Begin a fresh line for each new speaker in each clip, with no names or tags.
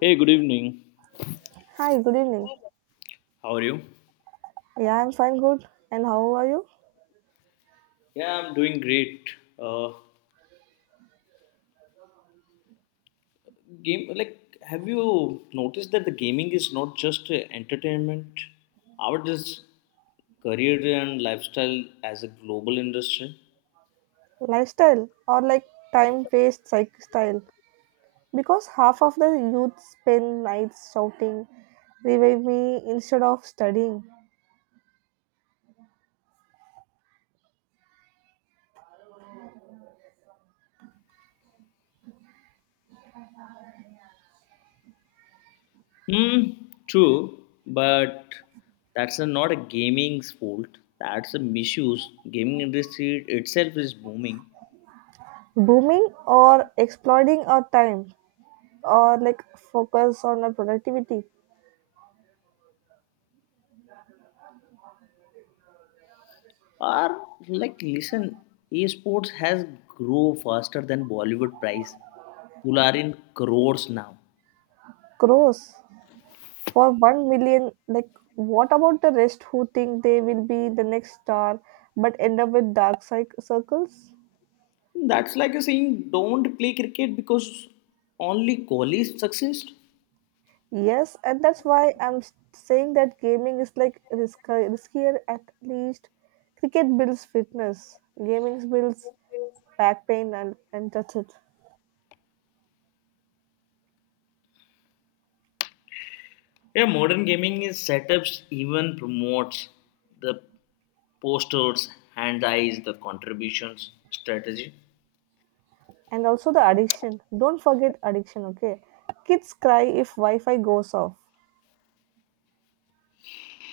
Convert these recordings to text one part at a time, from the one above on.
Hey, good evening.
Hi, good evening.
How are you?
Yeah, I'm fine, good. And how are you?
Yeah, I'm doing great. Uh, Game like, have you noticed that the gaming is not just entertainment? How it is career and lifestyle as a global industry?
Lifestyle or like time based psych style? Because half of the youth spend nights shouting, revive me instead of studying.
Hmm, true, but that's a, not a gaming's fault. That's a misuse. Gaming industry itself is booming.
Booming or exploiting our time or like focus on our productivity.
Or like listen, esports has grow faster than Bollywood price. People are in crores now.
Gross. For 1 million, like what about the rest who think they will be the next star but end up with dark psych circles?
That's like a saying don't play cricket because only Kohli succeeds.
Yes, and that's why I'm saying that gaming is like riskier at least. Cricket builds fitness, gaming builds back pain and that's it.
Yeah, modern gaming is setups even promotes the posters, hand eyes, the contributions, strategy.
And also the addiction. Don't forget addiction, okay? Kids cry if Wi Fi goes off.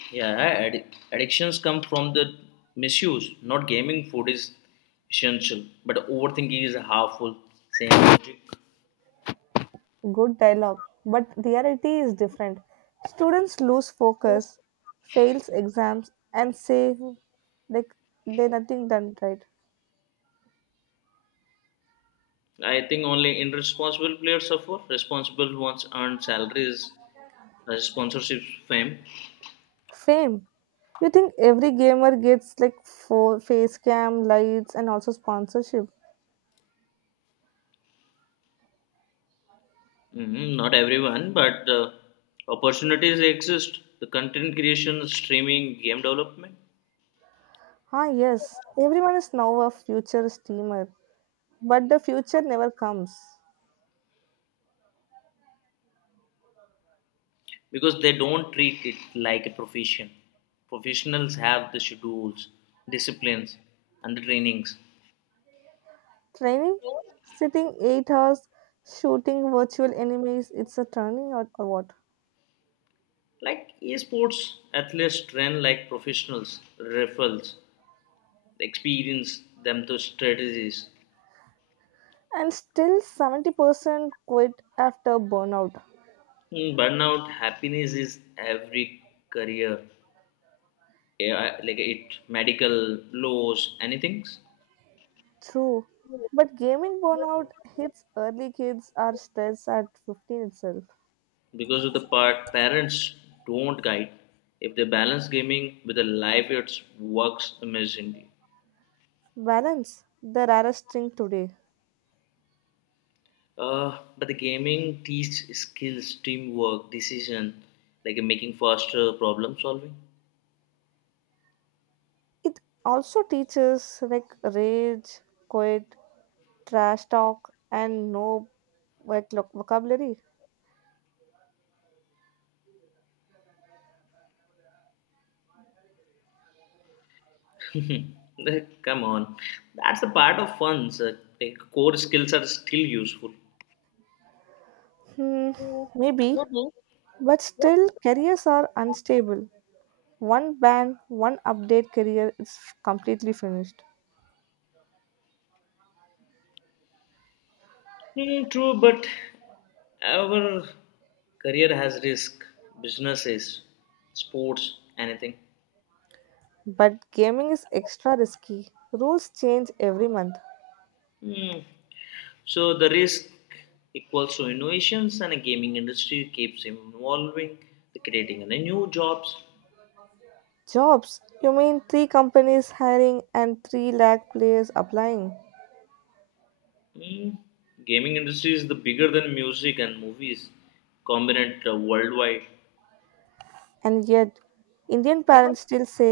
Yeah, addictions come from the misuse. Not gaming food is essential, but overthinking is harmful. Same logic.
Good dialogue, but reality is different. Students lose focus, fails exams, and say like they nothing done right.
I think only irresponsible players suffer. Responsible ones earn salaries, sponsorship, fame.
Fame. You think every gamer gets like face cam, lights, and also sponsorship?
Mhm, not everyone, but opportunities exist. The content creation, streaming, game development,
Ah, yes. Everyone is now a future steamer. But the future never comes.
because they don't treat it like a profession. Professionals have the schedules, disciplines, and the trainings.
Training? Sitting 8 hours, shooting virtual enemies, it's a training or what?
Like esports, athletes train like professionals, referrals, they experience them to strategies.
And still 70% quit after burnout.
Mm, burnout happiness is every career, yeah, like it medical laws, anything.
True. But gaming burnout hits early kids are stressed at 15 itself.
Because of the part parents don't guide. If they balance gaming with a life, it works amazingly.
Balance, the rarest thing today.
But the gaming teach skills, teamwork, decision, like making faster problem solving.
It also teaches like rage, quit, trash talk, and no like vocabulary.
Like, come on, that's the part of fun, sir. Like core skills are still useful.
Hmm, maybe, but still, careers are unstable. One ban, one update career is completely finished.
Hmm, true, but our career has risk, businesses, sports, anything.
But gaming is extra risky. Rules change every month.
Hmm. So the risk equals to innovations, and a gaming industry keeps evolving, the creating and new jobs.
Jobs, you mean three companies hiring and 3 lakh players applying?
Hmm. Gaming industry is the bigger than music and movies, combined worldwide.
And yet Indian parents still say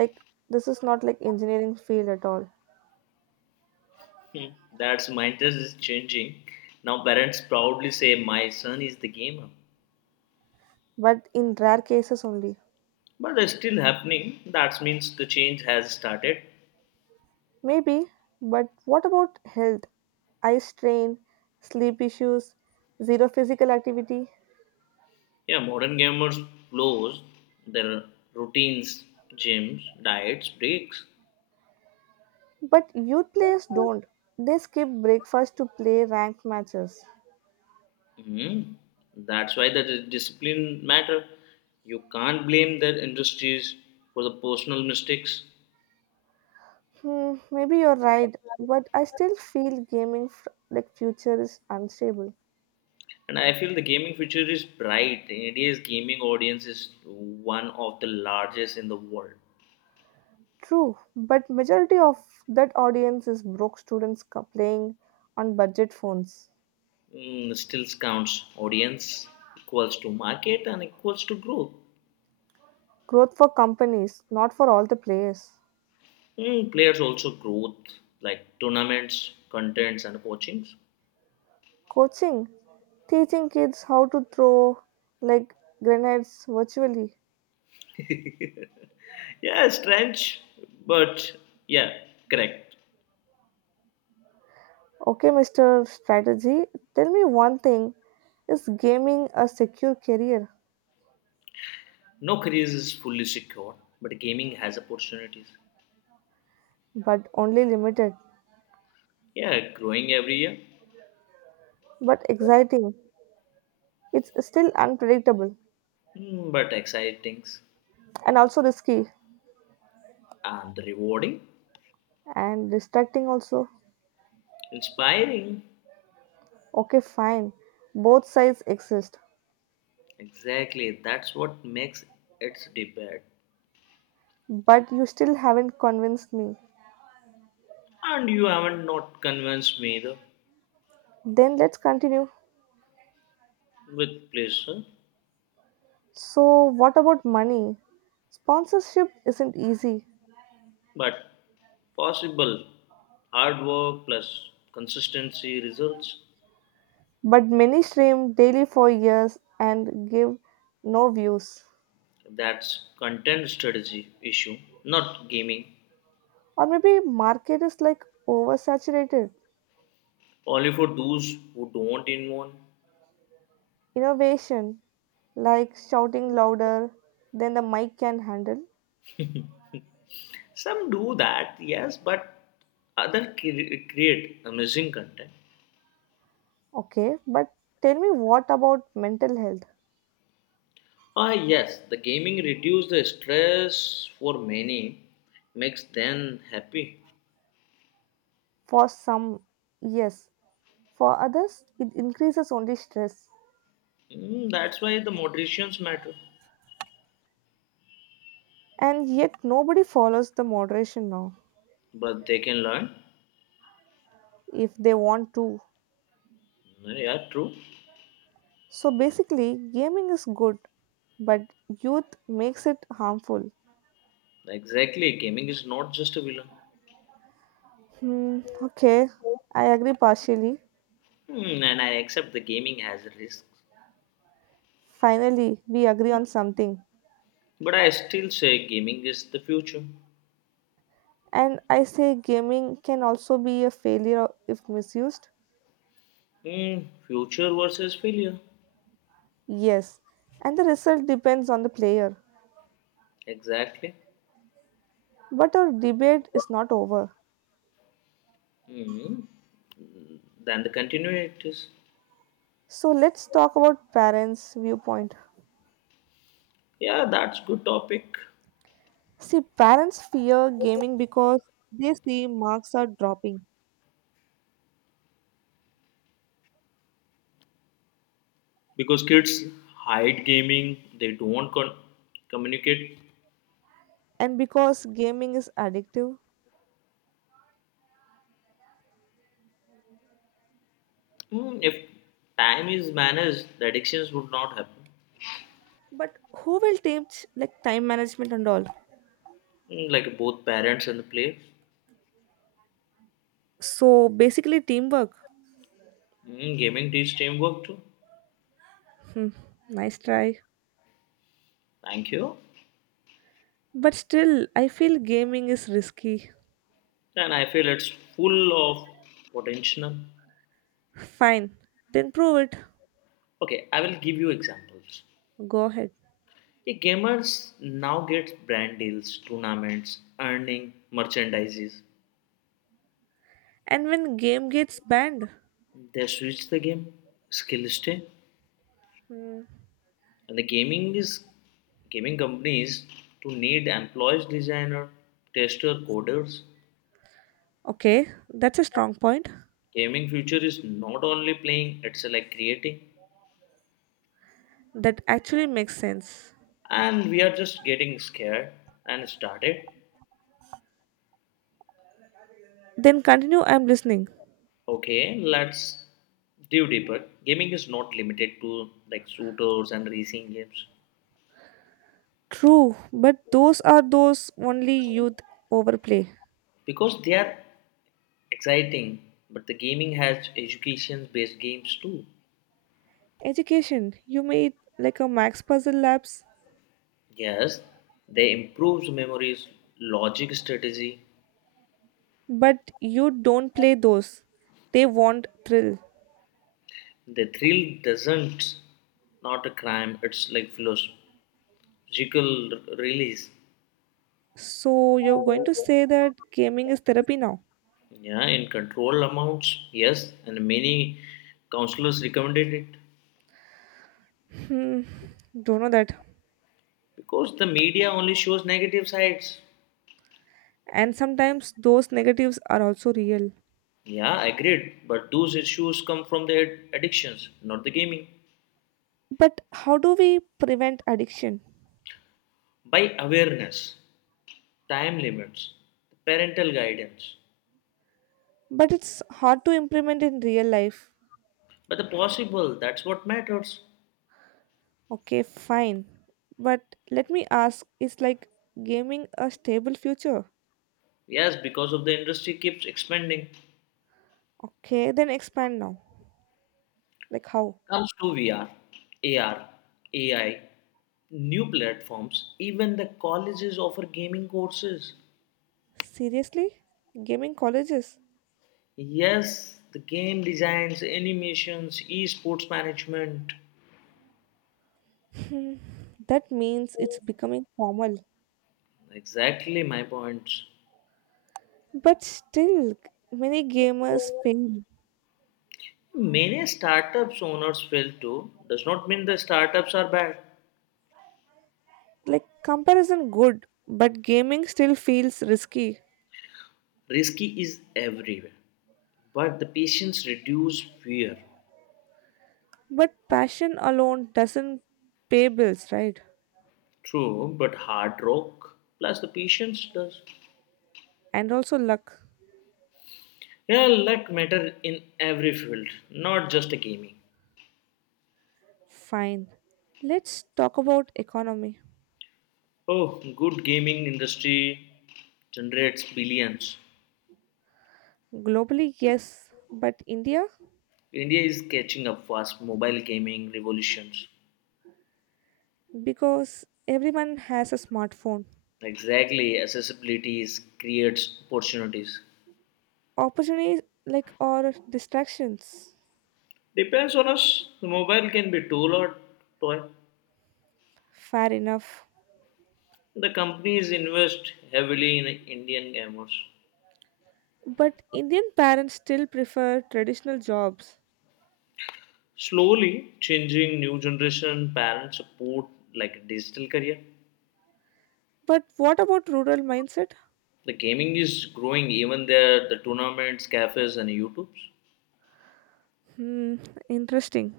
like this is not like engineering field at all.
Hmm. That's mindset is changing. Now parents proudly say, "My son is the gamer."
But in rare cases only.
But it's still happening. That means the change has started.
Maybe, but what about health, eye strain, sleep issues, zero physical activity?
Yeah, modern gamers flows their routines, gyms, diets, breaks.
But youth players don't, they skip breakfast to play ranked matches.
Mhm. That's why the discipline matter. You can't blame their industries for the personal mistakes.
Hmm, maybe you're right, but I still feel like future is unstable.
And I feel the gaming future is bright. India's gaming audience is one of the largest in the world.
True, but majority of that audience is broke students playing on budget phones.
Mm, still counts audience equals to market and equals to growth.
Growth for companies, not for all the players.
Hmm, players also growth like tournaments, contents, and coachings.
Coaching, teaching kids how to throw like grenades virtually.
Yeah, strange, but yeah, correct.
Okay, Mr. Strategy, tell me one thing. Is gaming a secure career,
No career is fully secure, but gaming has opportunities.
but only limited,
Yeah, growing every year.
but exciting? It's still unpredictable
Hmm, but exciting
and also risky
and rewarding,
and distracting also.
inspiring.
Okay, fine. Both sides exist.
Exactly, that's what makes its debate.
But you still haven't convinced me.
And you haven't not convinced me either,
Then let's continue.
with pleasure.
So, what about money? Sponsorship isn't easy,
But possible, hard work plus consistency results.
but many stream daily for years and give no views.
That's content strategy issue, not gaming.
Or maybe market is like oversaturated.
Only for those who don't involve.
Innovation, like shouting louder than the mic can handle.
Some do that, yes, but other create amazing content.
Okay, but tell me what about mental health?
Ah, yes, the gaming reduces the stress for many, makes them happy.
For some, yes. For others, it increases only stress.
Mm, that's why the moderations matter.
And yet, nobody follows the moderation now
But they can learn.
if they want to.
Yeah, true.
So, basically, gaming is good, but youth makes it harmful.
Exactly, gaming is not just a villain.
Hmm, okay, I agree partially.
Hmm, and I accept the gaming has risks,
Finally, we agree on something.
but I still say gaming is the future.
And I say gaming can also be a failure if misused.
Hmm, future versus failure.
Yes, and the result depends on the player.
Exactly.
But our debate is not over.
Hmm, then the continuities.
So let's talk about parents' viewpoint.
Yeah, that's good topic.
See, parents fear gaming because they see marks are dropping
Because kids hide gaming, they don't communicate.
and because gaming is addictive.
Hmm, if time is managed, the addictions would not happen.
But who will teach like time management and all?
Hmm, like both parents and the players.
So basically, teamwork.
Hmm, gaming teaches teamwork too.
Hmm, nice try.
Thank you.
But still, I feel gaming is risky.
And I feel it's full of potential.
Fine, then prove it.
Okay, I will give you examples.
Go ahead.
The gamers now get brand deals, tournaments, earning merchandises.
And when game gets banned,
They switch the game, skill stay.
hmm,
And the gaming is gaming companies to need employees, designer, tester, coders.
okay, that's a strong point.
Gaming future is not only playing, it's like creating,
That actually makes sense.
and we are just getting scared and started.
Then continue. I'm listening.
Okay, let's dive deeper. Gaming is not limited to like shooters and racing games
True, but those are those only youth overplay.
because they are exciting, but the gaming has education-based games too.
Education, you may like a max puzzle labs,
Yes, they improves memories, logic, strategy.
but you don't play those. They want thrill.
The thrill doesn't not a crime. It's like philosophical release.
So you're going to say that gaming is therapy now?
Yeah, in control amounts, yes, and many counselors recommended it
Hmm, don't know that.
because the media only shows negative sides.
And sometimes those negatives are also real.
Yeah, agreed. But those issues come from the addictions, not the gaming.
But how do we prevent addiction?
By awareness, time limits, parental guidance.
But it's hard to implement in real life.
But the possible, that's what matters.
Okay, fine. But let me ask, is like gaming a stable future?
Yes, because of the industry keeps expanding.
Okay, then expand now. Like how?
Comes to VR, AR, AI, new platforms, even the colleges offer gaming courses.
Seriously? Gaming colleges?
Yes, the game designs, animations, esports management.
Hmm, that means it's becoming formal.
Exactly my points.
But still, many gamers fail.
Many startups owners fail too. Does not mean the startups are bad.
Like comparison good, but gaming still feels risky.
Risky is everywhere. But the patience reduce fear.
But passion alone doesn't pay bills, right?
True, but hard rock plus the patience does.
And also luck.
Yeah, luck matter in every field, not just a gaming.
Fine. Let's talk about economy.
Oh, good, gaming industry generates billions.
Globally, yes, but India,
India is catching up fast mobile gaming revolutions.
because everyone has a smartphone.
Exactly, accessibility is creates opportunities.
Opportunities like or distractions,
Depends on us. The mobile can be tool or toy.
fair enough.
The companies invest heavily in Indian gamers.
But Indian parents still prefer traditional jobs.
Slowly changing, new generation parents support like digital career.
But what about rural mindset?
The gaming is growing even there, the tournaments, cafes and YouTubes.
Hmm, interesting.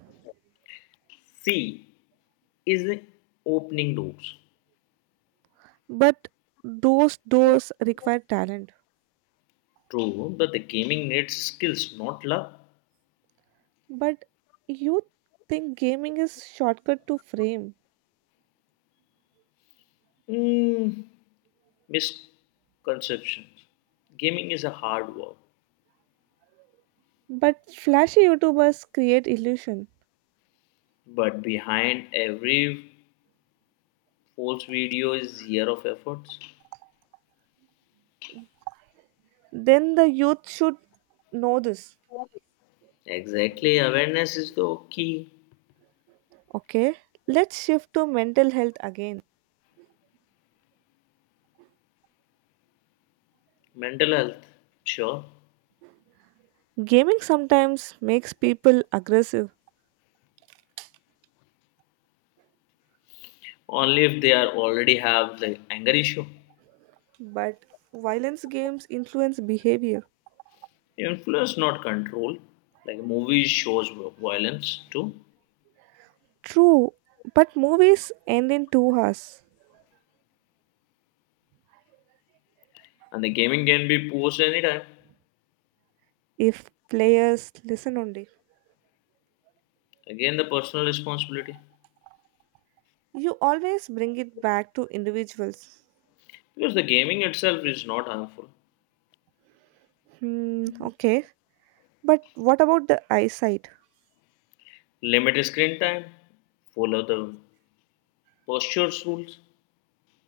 C is the opening doors.
But those doors require talent.
True, but the gaming needs skills, not love.
But you think gaming is shortcut to fame.
Mm, misconceptions. Gaming is a hard work,
But flashy YouTubers create illusion.
but behind every Force video is year of efforts.
Then the youth should know this.
Exactly, awareness is the key.
Okay, let's shift to mental health again.
Mental health, sure.
Gaming sometimes makes people aggressive,
Only if they are already have the anger issue.
but violence games influence behavior.
Influence, not control. Like movies shows violence too,
True, but movies end in 2 hours
and the gaming can be posed anytime.
if players listen only.
Again, the personal responsibility,
You always bring it back to individuals.
because the gaming itself is not harmful.
Hmm, okay. But what about the eyesight?
Limit screen time. Follow the postures rules.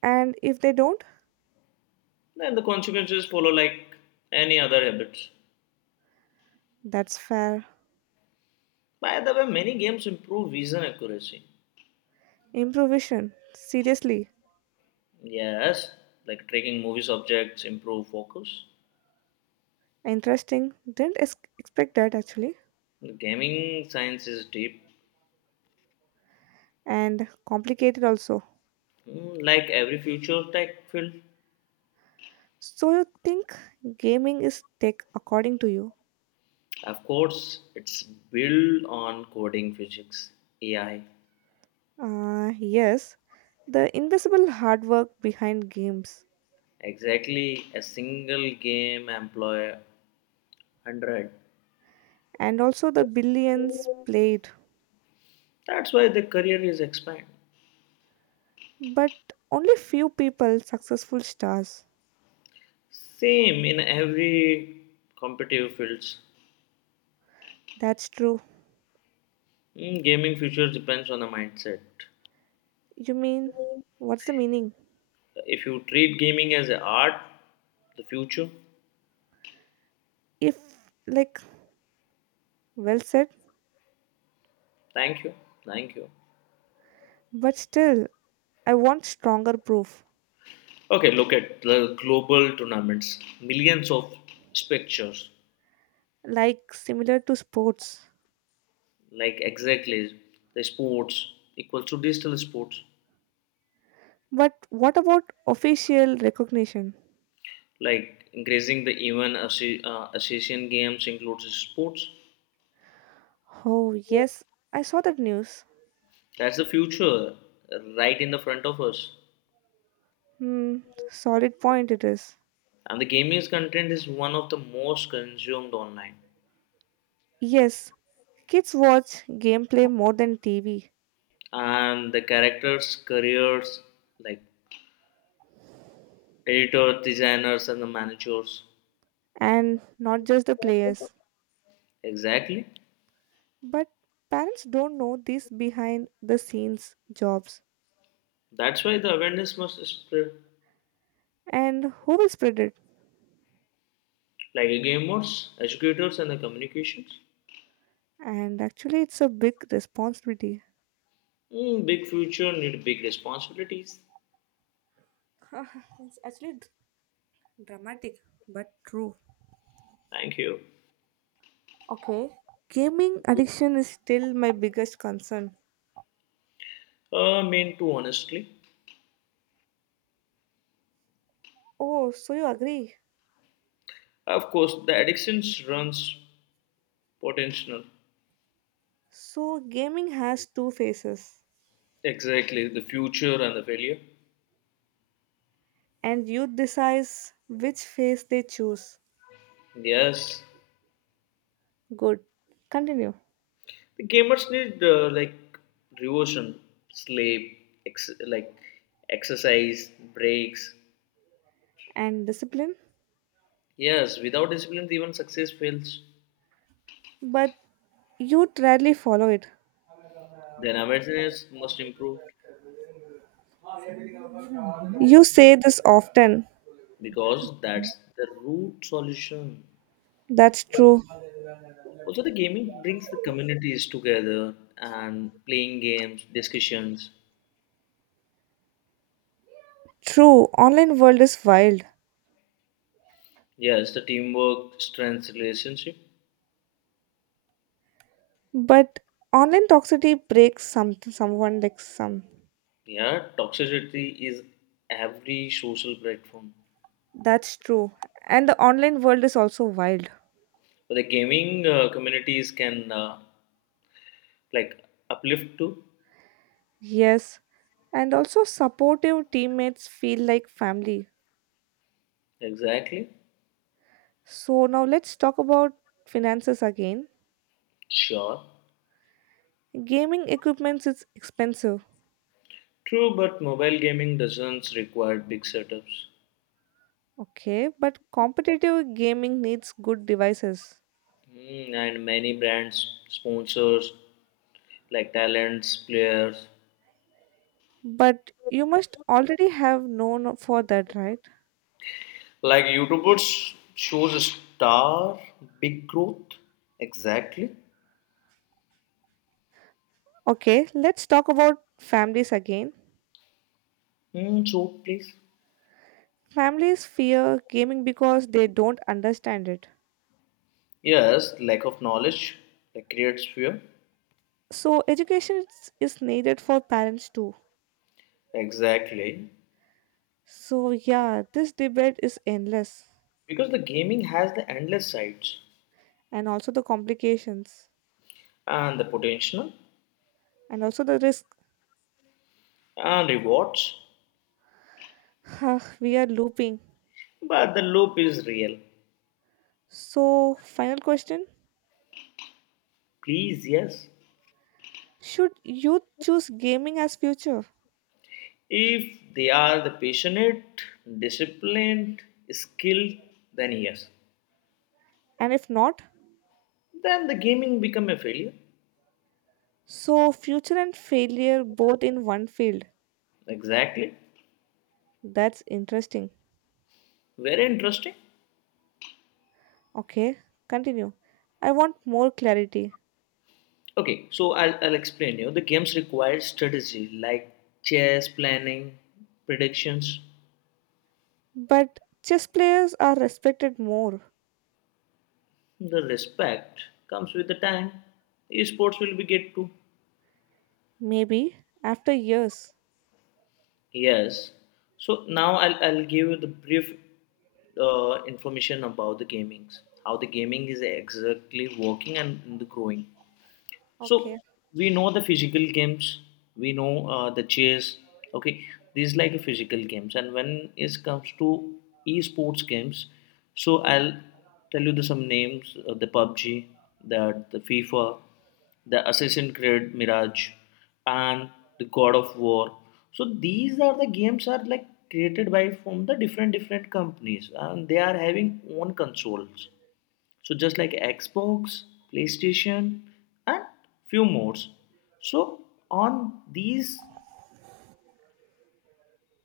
And if they don't,
Then the consequences follow like any other habits.
that's fair.
By the way, many games improve vision accuracy.
Improvisation. Seriously.
Yes, like tracking movies objects improve focus.
Interesting. Didn't expect that actually.
Gaming science is deep.
And complicated also.
Mm, like every future tech field.
So you think gaming is tech according to you?
Of course, it's built on coding physics, AI.
Yes, the invisible hard work behind games
Exactly, a single game employ hundred.
and also the billions played,
That's why the career is expand.
but only few people successful stars.
Same in every competitive fields.
That's true.
Mm, gaming future depends on the mindset.
You mean what's the meaning?
If you treat gaming as an art, the future.
If like well said,
Thank you, thank you.
but still I want stronger proof
Okay, look at the global tournaments, millions of spectators.
like similar to sports.
Like exactly the sports equals to digital sports.
But what about official recognition?
Like increasing the even association games includes sports.
Oh, yes, I saw that news.
That's the future, right in the front of us.
Hmm, solid point it is.
And the gaming content is one of the most consumed online.
Yes, kids watch gameplay more than TV,
And the characters careers like editor, designers, and the managers.
and not just the players.
Exactly.
But parents don't know these behind the scenes jobs
That's why the awareness must spread
and who will spread it.
like a gamers, educators, and the communications.
And actually, it's a big responsibility.
Mm, big future need big responsibilities.
It's actually dramatic, but true.
Thank you.
Okay. Gaming addiction is still my biggest concern.
Mean to honestly.
Oh, so you agree?
Of course, the addictions runs potential.
So, gaming has two faces
Exactly, the future and the failure.
and youth decides which phase they choose.
Yes,
Good, continue.
the gamers need like devotion, sleep, like exercise, breaks.
And discipline,
Yes, without discipline, even success fails.
but youth rarely follow it.
Then awareness must improve
You say this often.
because that's the root solution.
That's true.
Also, the gaming brings the communities together and playing games, discussions.
True, online world is wild.
Yes, the teamwork strengths relationship.
But online toxicity breaks someone like some.
Yeah, toxicity is every social platform.
That's true, and the online world is also wild.
But the gaming communities can like uplift too.
Yes, and also supportive teammates feel like family.
Exactly.
So now let's talk about finances again.
Sure.
Gaming equipments is expensive.
True, but mobile gaming doesn't require big setups.
Okay, but competitive gaming needs good devices.
Hmm, and many brands, sponsors, like talents, players,
But you must already have known for that, right?
like YouTubers shows a star big growth. Exactly.
Okay, let's talk about families again.
Hmm, so please.
Families fear gaming because they don't understand it.
Yes, lack of knowledge that creates fear.
So education is needed for parents too.
Exactly.
So yeah, this debate is endless
Because the gaming has the endless sides
and also the complications
and the potential
and also the risk.
and rewards,
We are looping.
but the loop is real.
So final question.
Please, yes.
Should youth choose gaming as future?
If they are the passionate, disciplined, skilled, then yes.
And if not,
Then the gaming become a failure.
so future and failure both in one field.
Exactly.
That's interesting.
Very interesting.
Okay, continue. I want more clarity.
Okay, so I'll explain you. The games require strategy like chess, planning, predictions.
But chess players are respected more,
The respect comes with the time. Esports will be get too.
maybe after years.
Yes. So now I'll give you the brief information about the gamings, how the gaming is exactly working and the growing. So
Okay.
we know the physical games, we know the chess. Okay, these like a physical games, and when it comes to esports games, so I'll tell you the some names: the PUBG, the FIFA, the Assassin's Creed Mirage, and the God of War. So these are the games are like created by from the different different companies, and they are having own consoles, so just like Xbox, PlayStation, and few more. So on these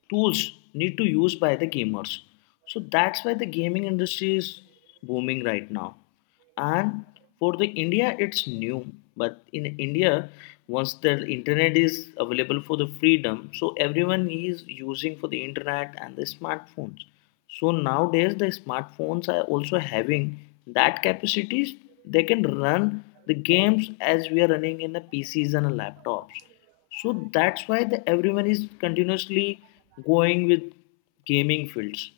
tools need to use by the gamers, so that's why the gaming industry is booming right now. And for the India it's new, but in India, once the internet is available for the freedom, so everyone is using for the internet and the smartphones. So nowadays the smartphones are also having that capacities, they can run the games as we are running in the PCs and laptops. So that's why the everyone is continuously going with gaming fields.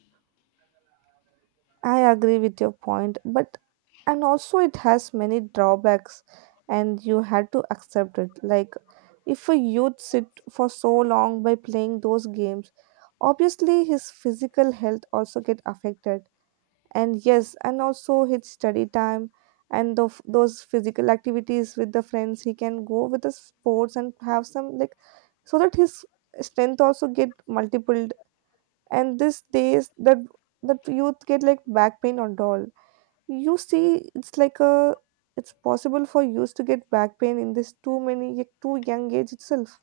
I agree with your point, but and also it has many drawbacks, and you had to accept it. Like, if a youth sit for so long by playing those games, obviously his physical health also get affected. And yes, and also his study time and those physical activities with the friends, he can go with the sports and have some like, so that his strength also get multiple and this days that youth get like back pain and all. You see it's like a, it's possible for youth to get back pain in this too many too young age itself.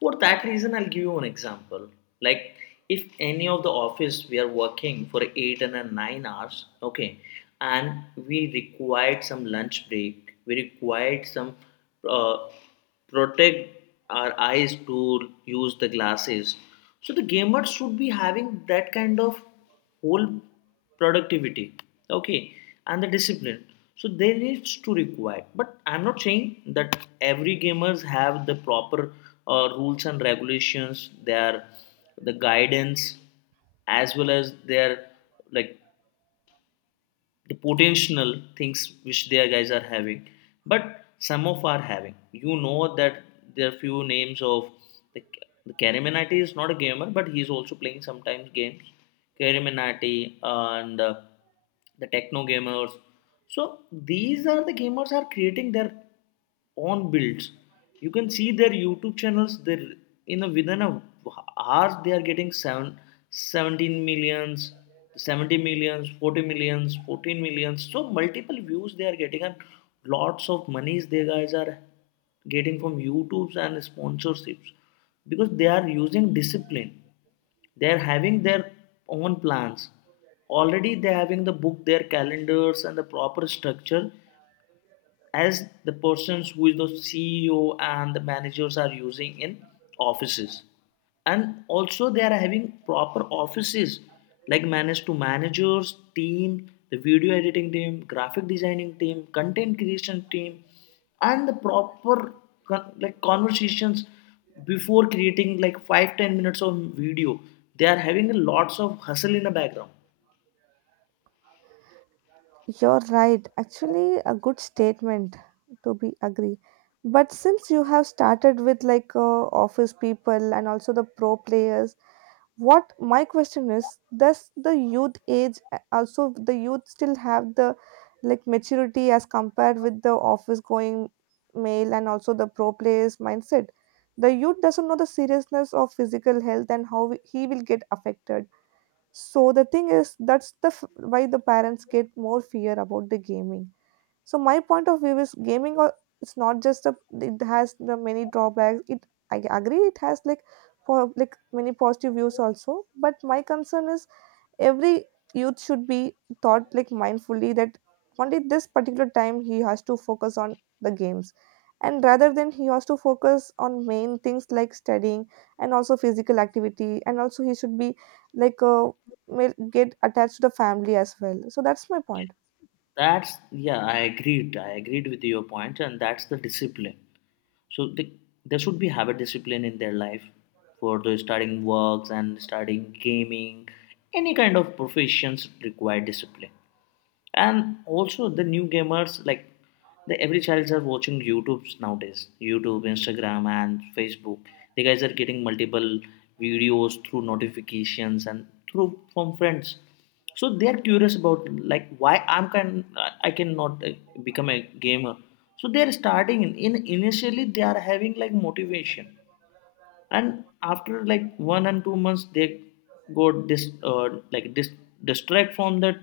For that reason I'll give you an example. Like if any of the office we are working for 8 and a 9 hours, okay, and we required some lunch break, we required some uh, protect our eyes to use the glasses. So the gamers should be having that kind of whole productivity, okay, and the discipline. So they needs to require, but I'm not saying that every gamers have the proper rules and regulations, their the guidance as well as their like the potential things which their guys are having. But some of are having, you know that there are few names of the the Karaminati is not a gamer, but he's also playing sometimes games. Karaminati and the techno gamers. So these are the gamers are creating their own builds. You can see their YouTube channels. They are in a within a hours they are getting 17 million, 70 millions, 40 millions, 14 millions. So multiple views they are getting and lots of monies they guys are getting from YouTubes and sponsorships because they are using discipline. They are having their own plans. Already they are having the book, their calendars, and the proper structure as the persons who is the CEO and the managers are using in offices. And also they are having proper offices like manage to managers, team, the video editing team, graphic designing team, content creation team, and the proper like conversations before creating like 5 to 10 minutes of video they are having lots of hustle in the background.
You're right, actually, a good statement, to be agree. But since you have started with like office people and also the pro players, what my question is, does the youth age also the youth still have the like maturity as compared with the office going male and also the pro players mindset? The youth doesn't know the seriousness of physical health and how he will get affected. So the thing is, that's the why the parents get more fear about the gaming. So my point of view is gaming or it's not just a, it has the many drawbacks. It, I agree it has like for like many positive views also. But my concern is every youth should be taught like mindfully that only this particular time he has to focus on the games. And rather than he has to focus on main things like studying and also physical activity and also he should be like may get attached to the family as well. So that's my point.
That's yeah, I agreed with your point, and that's the discipline. So there should be habit discipline in their life for the starting works and starting gaming. Any kind of professions require discipline. And also the new gamers like the every child are watching youtubes nowadays, YouTube, Instagram and Facebook. The guys are getting multiple videos through notifications and through from friends. So they are curious about like why I cannot become a gamer. So they are starting in initially they are having like motivation, and after like 1 and 2 months they go distract from that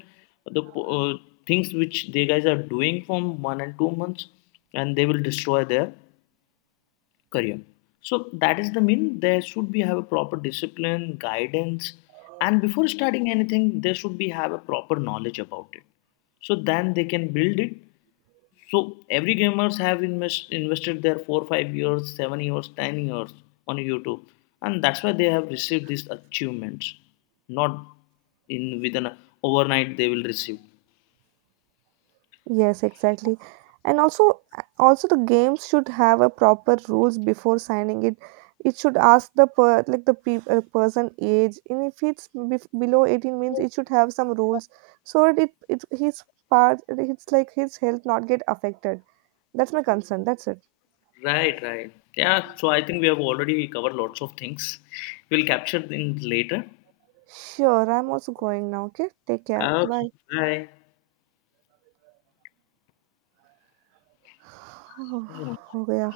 the uh, things which they guys are doing from 1 and 2 months, and they will destroy their career. So that is the mean there should be have a proper discipline guidance, and before starting anything they should be have a proper knowledge about it, so then they can build it. So every gamers have invested their four, 5 years, 7 years, 10 years on YouTube, and that's why they have received these achievements. Not overnight they will receive.
Yes, exactly. And also, also the games should have a proper rules before signing it. It should ask the person age, and if it's below 18, means it should have some rules so that it his part, it's like his health not get affected. That's my concern. That's it.
Right, right. Yeah. So I think we have already covered lots of things. We'll capture in later.
Sure, I'm also going now. Okay, take care.
Okay.
Bye.
Bye.
हो गया